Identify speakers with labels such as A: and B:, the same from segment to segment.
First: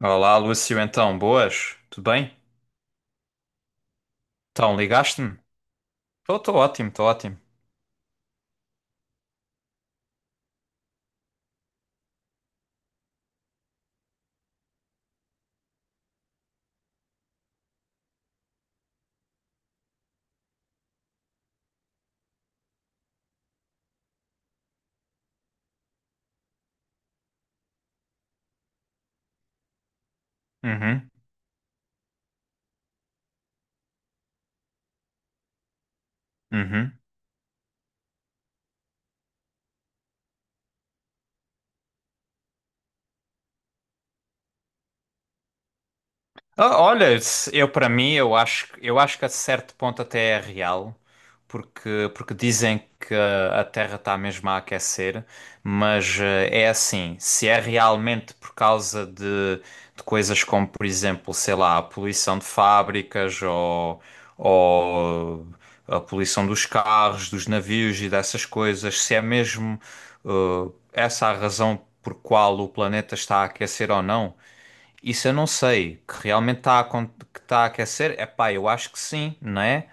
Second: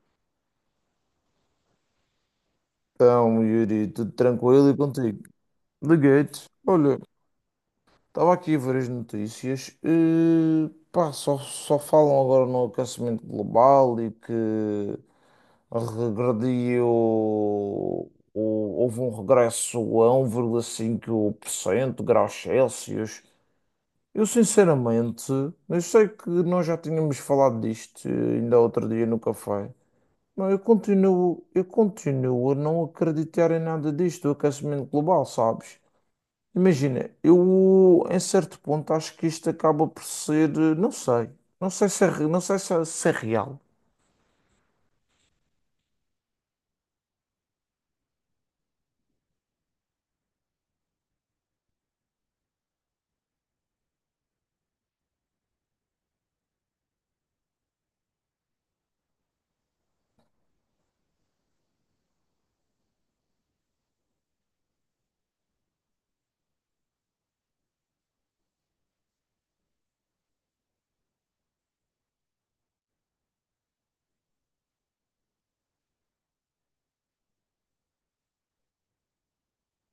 A: Olá, Lúcio, então, boas? Tudo bem?
B: Então, Yuri, tudo tranquilo
A: Então,
B: e contigo?
A: ligaste-me?
B: Liguei-te.
A: Estou ótimo,
B: Olha,
A: estou ótimo.
B: estava aqui a ver as notícias. E, pá, só falam agora no aquecimento global e que regrediu. Houve um regresso a um 1,5% graus Celsius. Eu, sinceramente, eu sei que nós já tínhamos falado disto ainda outro dia no café. Não, eu
A: Uhum,
B: continuo, eu continuo a não acreditar em nada disto, do aquecimento global, sabes?
A: uhum.
B: Imagina, eu em certo ponto acho que isto acaba por ser, não sei, não sei se é, não sei se é real.
A: Olha, eu para mim, eu acho que a certo ponto até é real, porque dizem que a Terra está mesmo a aquecer, mas é assim, se é realmente por causa de coisas como, por exemplo, sei lá, a poluição de fábricas ou a poluição dos carros, dos navios e dessas coisas, se é mesmo essa a razão por qual o planeta está a aquecer ou não, isso eu não sei, que está a aquecer, é pá, eu acho que sim, não é?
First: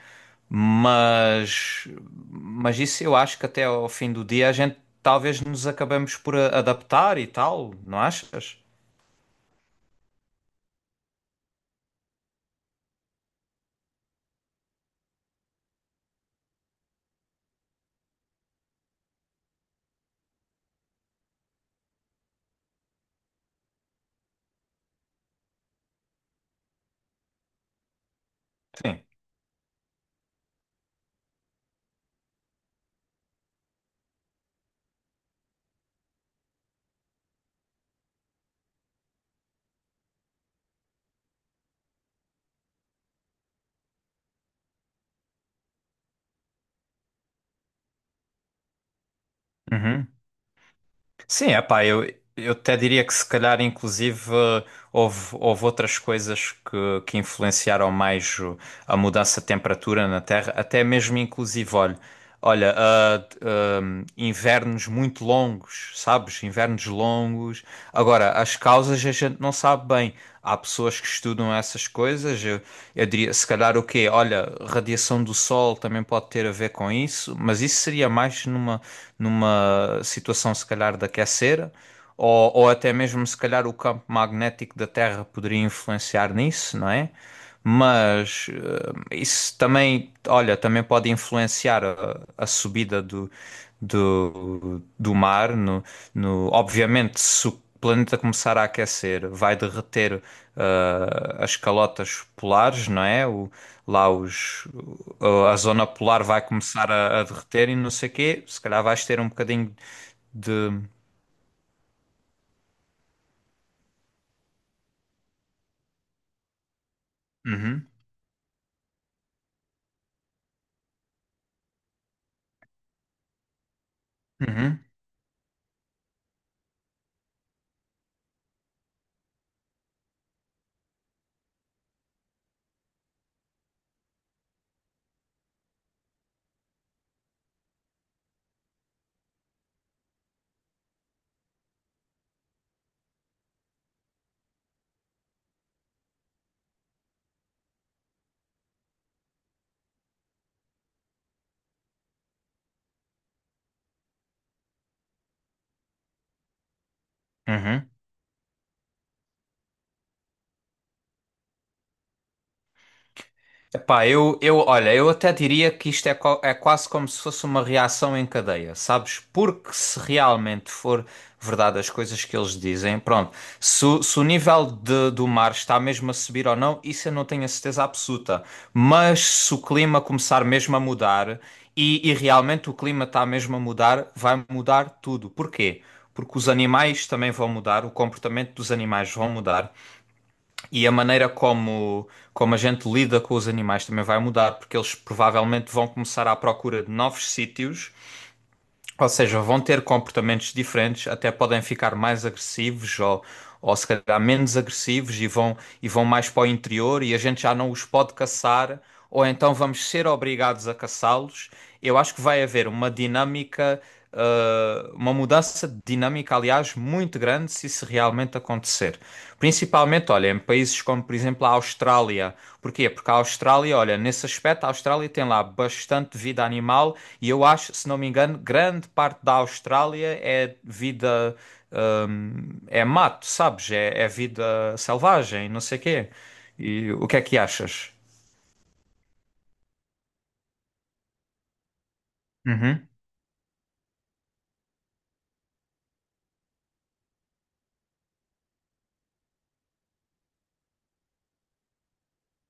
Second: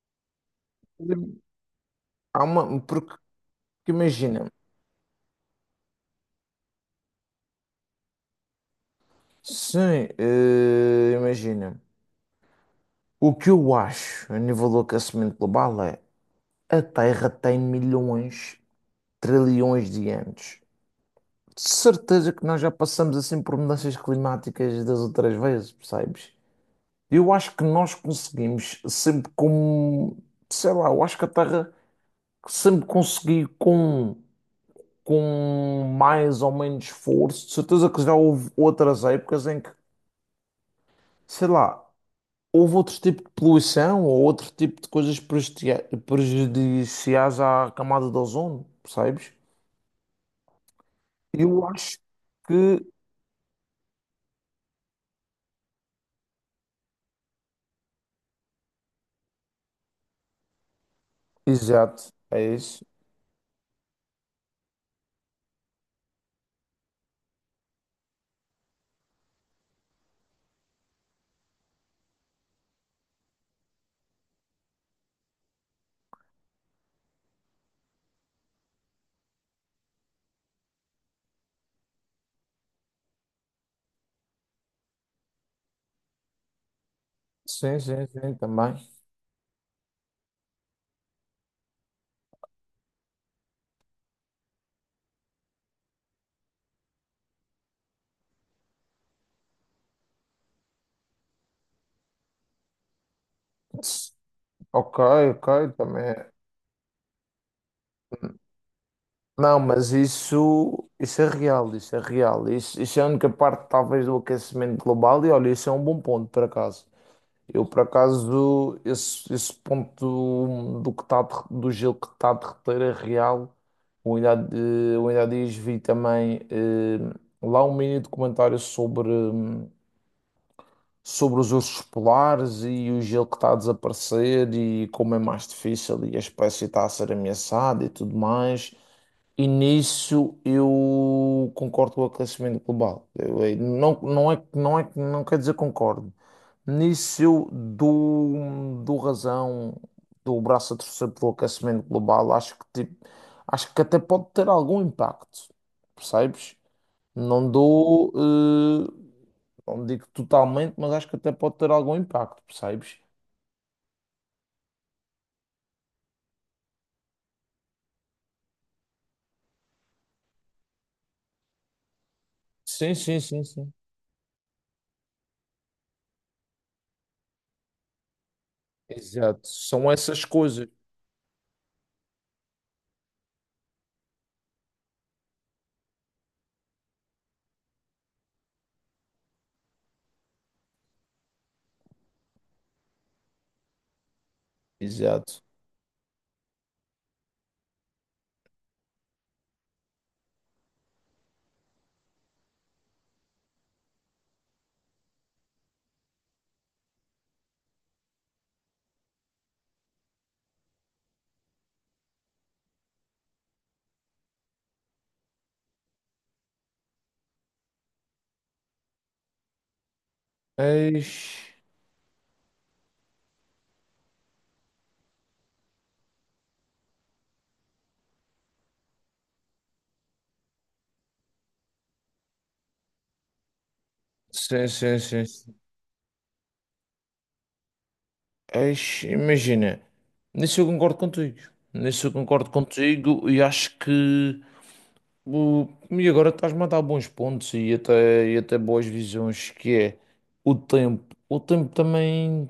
A: Mas,
B: Há uma,
A: mas isso
B: porque
A: eu acho que até ao fim do
B: imagina,
A: dia a gente talvez nos acabemos por adaptar e tal, não achas?
B: sim, imagina, o que eu acho a nível do aquecimento global é a Terra tem milhões, trilhões de anos. De certeza que nós já passamos assim por mudanças climáticas das outras vezes, percebes? Eu acho que nós conseguimos
A: Sim.
B: sempre com, sei lá, eu acho que a Terra sempre conseguiu com mais ou menos esforço. De certeza que já houve outras épocas em que, sei lá, houve outro tipo de poluição ou outro tipo de coisas prejudiciais à camada de ozono, percebes?
A: Uhum. Sim, é
B: Eu
A: pá,
B: acho
A: eu até
B: que,
A: diria que se calhar inclusive houve outras coisas que influenciaram a mudança de temperatura na Terra, até mesmo inclusive, olha,
B: exato, é
A: olha,
B: isso.
A: invernos muito longos, sabes? Invernos longos. Agora, as causas a gente não sabe bem. Há pessoas que estudam essas coisas. Eu diria, se calhar o quê? Olha, radiação do Sol também pode ter a ver com isso, mas isso seria mais numa situação se calhar de aquecer, ou até mesmo se calhar o campo magnético da Terra poderia influenciar nisso, não é?
B: Sim, sim, sim,
A: Mas
B: também.
A: isso também, olha, também pode influenciar a subida do mar. No, no, obviamente, se o planeta começar a aquecer, vai derreter as calotas polares, não é? Lá os,
B: Ok,
A: a
B: ok,
A: zona
B: também
A: polar
B: é.
A: vai começar a derreter e não sei o quê. Se calhar vais ter um
B: Não,
A: bocadinho
B: mas
A: de.
B: isso é real, isso é real. Isso é a única parte, talvez, do aquecimento global. E olha, isso é um bom ponto, por acaso. Eu, por
A: Uhum,
B: acaso, esse ponto do, que tá, do gelo que está a derreter é real. Eu ainda,
A: uhum,
B: eu ainda há dias vi também lá um mini documentário sobre. Sobre os ursos polares e o gelo que está a desaparecer e como é mais difícil e a espécie está a ser ameaçada e tudo mais. E nisso eu concordo com o aquecimento global. Eu não, não é, não é, não quer dizer concordo. Nisso eu dou, dou razão, dou o braço a torcer pelo aquecimento global. Acho que, tipo, acho que até pode ter algum impacto, percebes? Não
A: uhum.
B: dou. eh, não digo totalmente, mas acho que até pode ter algum impacto, percebes?
A: Epá, olha, eu até diria que isto é quase como se fosse uma reação em cadeia, sabes? Porque se realmente for verdade as coisas que eles
B: Sim,
A: dizem,
B: sim,
A: pronto,
B: sim, sim.
A: se o nível do mar está mesmo a subir ou não, isso eu não tenho a certeza absoluta. Mas
B: Exato.
A: se o
B: São
A: clima
B: essas
A: começar
B: coisas.
A: mesmo a mudar, e realmente o clima está mesmo a mudar, vai mudar tudo. Porquê? Porque os animais também vão mudar, o comportamento dos animais vão mudar. E a maneira como a gente lida com os animais também vai mudar, porque eles
B: Exato.
A: provavelmente vão começar à procura de novos sítios, ou seja, vão ter comportamentos diferentes, até podem ficar mais agressivos ou se calhar menos agressivos e vão mais para o interior e a gente já não os pode caçar, ou então vamos ser obrigados a caçá-los. Eu acho que vai haver uma dinâmica uma mudança de dinâmica, aliás, muito grande se isso realmente acontecer. Principalmente, olha, em países como, por
B: Eis.
A: exemplo, a Austrália. Porquê? Porque a Austrália, olha, nesse aspecto, a Austrália tem lá bastante vida animal e eu acho, se não me engano, grande parte da Austrália é vida, é mato, sabes? É
B: Sim,
A: vida
B: sim, sim,
A: selvagem,
B: sim.
A: não sei o quê. E o que é que achas?
B: Eis, imagina. Nisso eu concordo contigo. Nisso eu concordo
A: Uhum.
B: contigo e acho que. E agora estás-me a dar bons pontos e até boas visões, que é o tempo. O tempo também.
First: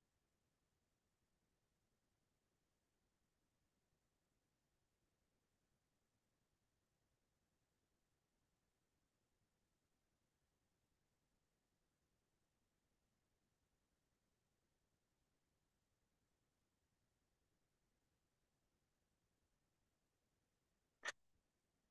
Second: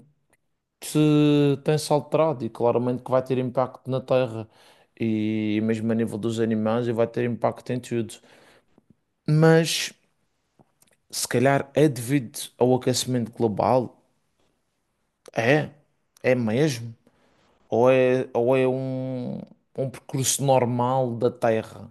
B: Se tem-se alterado e claramente que vai ter impacto na Terra e mesmo a nível dos animais e vai ter impacto em tudo. Mas se calhar é devido ao aquecimento global? É, é mesmo? Ou é um, um percurso normal da Terra?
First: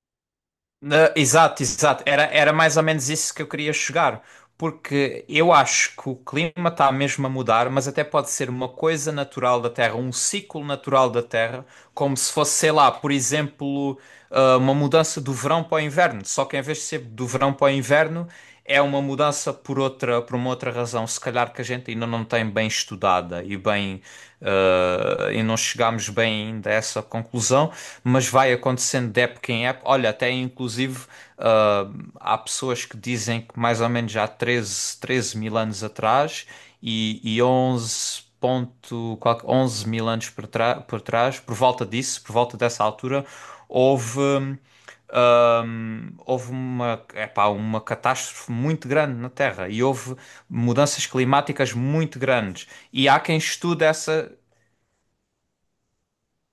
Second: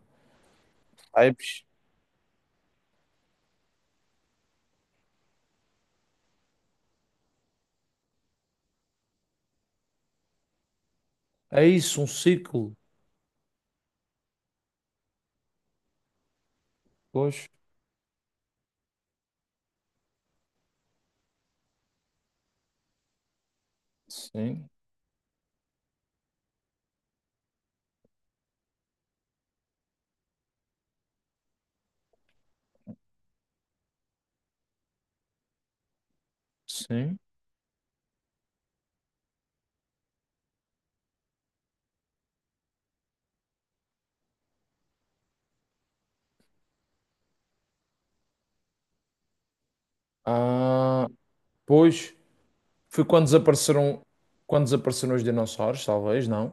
A: Exato,
B: Sabes?
A: exato. Era mais ou menos isso que eu queria chegar, porque eu acho que o clima está mesmo a mudar, mas até pode ser uma coisa natural da Terra, um ciclo natural da
B: É
A: Terra,
B: isso, um
A: como se fosse, sei
B: ciclo.
A: lá, por exemplo, uma mudança do verão para o inverno. Só que em vez de ser do
B: Pois,
A: verão para o inverno, é uma mudança por outra, por uma outra razão, se calhar que a gente ainda não tem bem estudada e bem
B: sim,
A: e não chegámos bem ainda a essa conclusão, mas vai acontecendo de época em época. Olha, até inclusive há pessoas que dizem que mais ou menos já há 13 13 mil anos atrás
B: sim.
A: e 11 11 mil anos por trás, por volta disso, por volta dessa altura, houve houve uma, epá, uma catástrofe muito grande na Terra e houve mudanças
B: Ah,
A: climáticas
B: pois,
A: muito grandes.
B: foi
A: E há quem estude essa.
B: quando desapareceram os dinossauros, talvez, não?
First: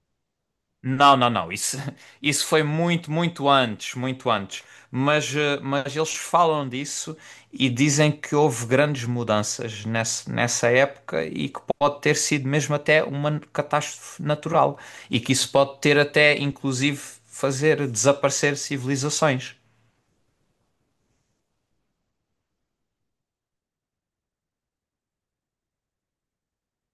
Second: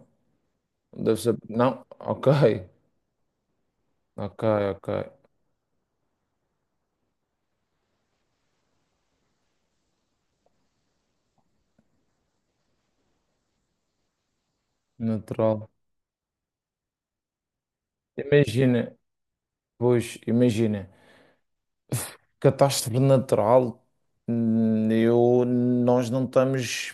A: Não,
B: Deve
A: não,
B: ser.
A: não. Isso,
B: Não,
A: isso foi
B: ok,
A: muito, muito antes, muito
B: ok,
A: antes.
B: ok.
A: Mas, mas eles falam disso e dizem que houve grandes mudanças nessa época e que pode ter sido mesmo até uma catástrofe natural. E que isso
B: Natural.
A: pode ter até, inclusive, fazer desaparecer
B: Imagina,
A: civilizações.
B: pois, imagina, catástrofe natural, eu, nós não estamos.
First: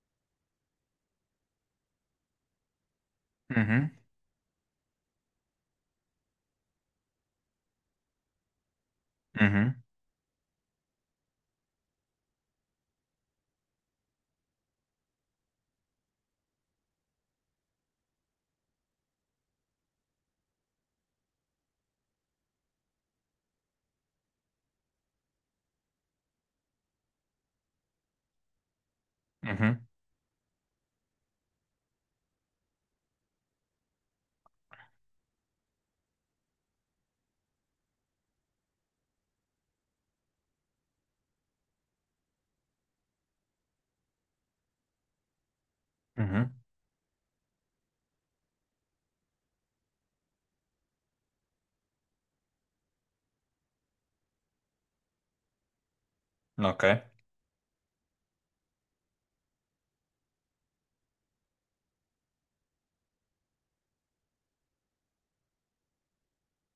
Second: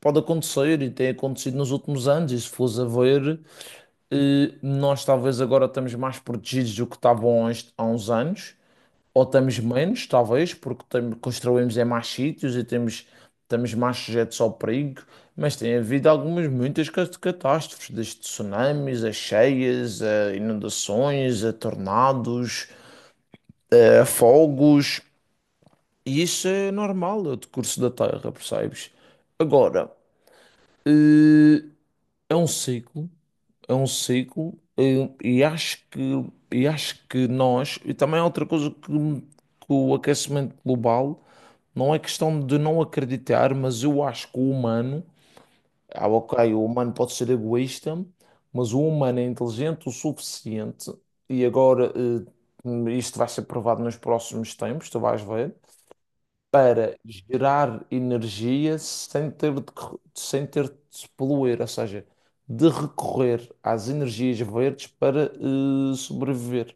B: Pode acontecer e tem acontecido nos últimos anos, e se fores a ver,
A: Uhum,
B: nós talvez agora estamos mais protegidos do que estavam há uns anos. Ou estamos
A: uhum.
B: menos, talvez, porque construímos em mais sítios e temos, estamos mais sujeitos ao perigo, mas tem havido algumas, muitas catástrofes, desde tsunamis, a cheias, a inundações, a tornados, a fogos, e isso é normal, é o decurso da Terra, percebes?
A: Uhum,
B: Agora, eh, é um ciclo é um ciclo, e acho que e acho que nós também há outra coisa que o aquecimento global não é questão de não acreditar, mas eu acho que o humano, ah,
A: uhum,
B: ok, o humano pode ser egoísta, mas o humano é inteligente o suficiente e agora isto vai ser provado nos próximos tempos, tu vais ver
A: ok.
B: para gerar energia sem ter de, sem ter de se poluir, ou seja, de recorrer às energias verdes para sobreviver.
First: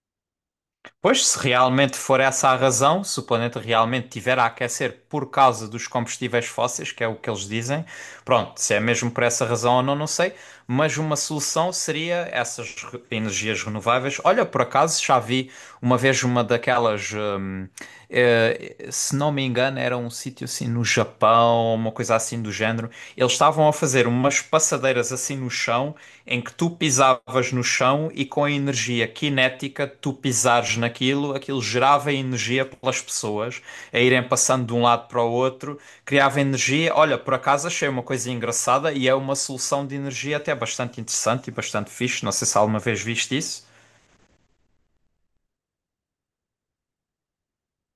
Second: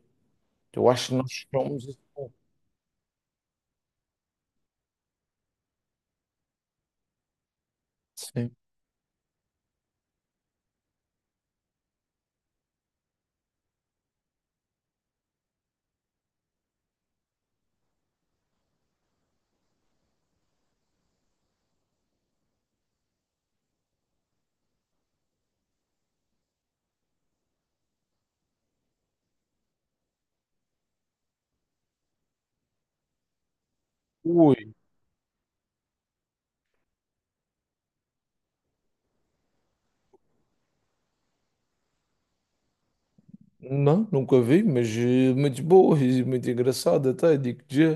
B: Eu acho que
A: Pois, se
B: nós somos.
A: realmente
B: Esse
A: for
B: povo.
A: essa a razão, se o planeta realmente tiver a aquecer por causa dos combustíveis fósseis, que é o que eles dizem,
B: Sim.
A: pronto, se é mesmo por essa razão ou não, não sei, mas uma solução seria essas energias renováveis. Olha, por acaso já vi uma vez uma daquelas. Se não me engano, era um sítio assim no Japão, uma coisa assim do género. Eles estavam a fazer umas passadeiras assim no chão, em que tu pisavas no chão e com a energia cinética, tu pisares naquilo, aquilo gerava energia pelas pessoas a irem passando
B: Ui,
A: de um lado para o outro, criava energia. Olha, por acaso achei uma coisa engraçada e é uma solução de energia até bastante interessante e bastante fixe. Não sei se alguma vez viste isso.
B: não, nunca vi, mas muito boa e muito engraçada, até digo já.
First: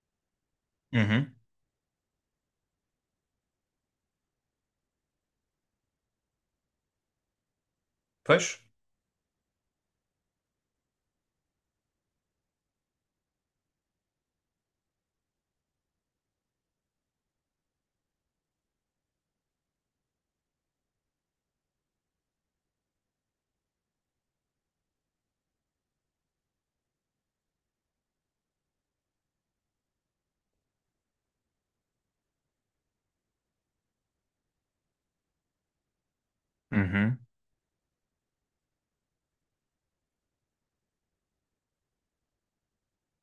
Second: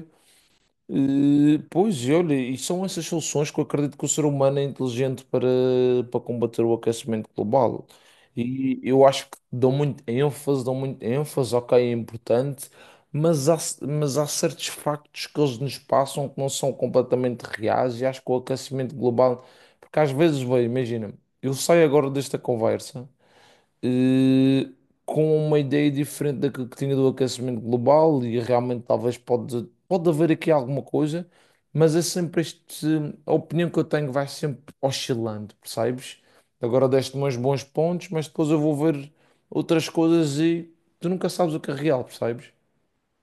A: Uhum.
B: Pois, e olha, e são essas soluções que eu acredito que o ser humano é inteligente para, para combater o aquecimento global.
A: Pois.
B: E eu acho que dão muito ênfase, ok, é importante, mas há, mas há certos factos que eles nos passam que não são completamente reais e acho que o aquecimento global, porque às vezes, bem, imagina, eu saio agora desta conversa eh, com uma ideia diferente daquilo que tinha do aquecimento global e realmente talvez pode, pode haver aqui alguma coisa, mas é sempre este, a opinião que eu tenho vai sempre oscilando, percebes? Agora
A: Uhum.
B: deste-me uns bons pontos, mas depois eu vou ver outras coisas e tu nunca sabes o que é real, percebes?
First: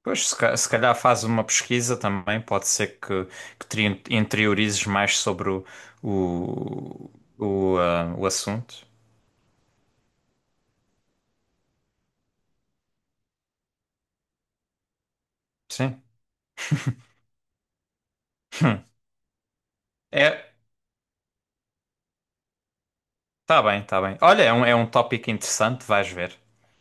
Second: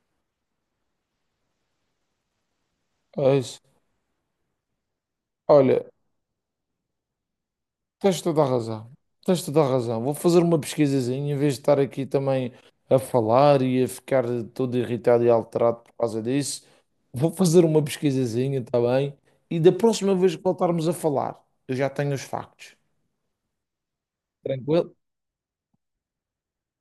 A: Pois, se calhar faz uma pesquisa também, pode ser
B: É isso.
A: que te interiorizes mais sobre
B: Olha,
A: o, o,
B: Tens
A: o
B: toda a
A: assunto.
B: razão. Tens toda a razão. Vou fazer uma pesquisazinha em vez de estar aqui também a falar e a ficar todo irritado e alterado por
A: Sim.
B: causa disso. Vou fazer uma pesquisazinha, está bem? E da próxima vez que
A: É,
B: voltarmos a falar, eu já tenho os factos.
A: tá bem, tá bem. Olha, é é um
B: Tranquilo?
A: tópico interessante, vais ver.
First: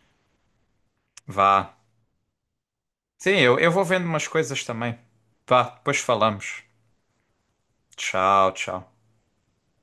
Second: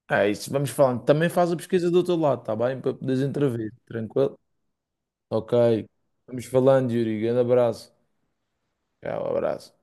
B: É isso, vamos falando. Também faz a
A: Vá.
B: pesquisa do teu lado, está bem? Para poderes
A: Sim,
B: intervir.
A: eu vou vendo umas
B: Tranquilo?
A: coisas também. Vá,
B: Ok.
A: depois
B: Vamos
A: falamos.
B: falando, Yuri. Grande abraço.
A: Tchau, tchau.
B: Tchau, abraço.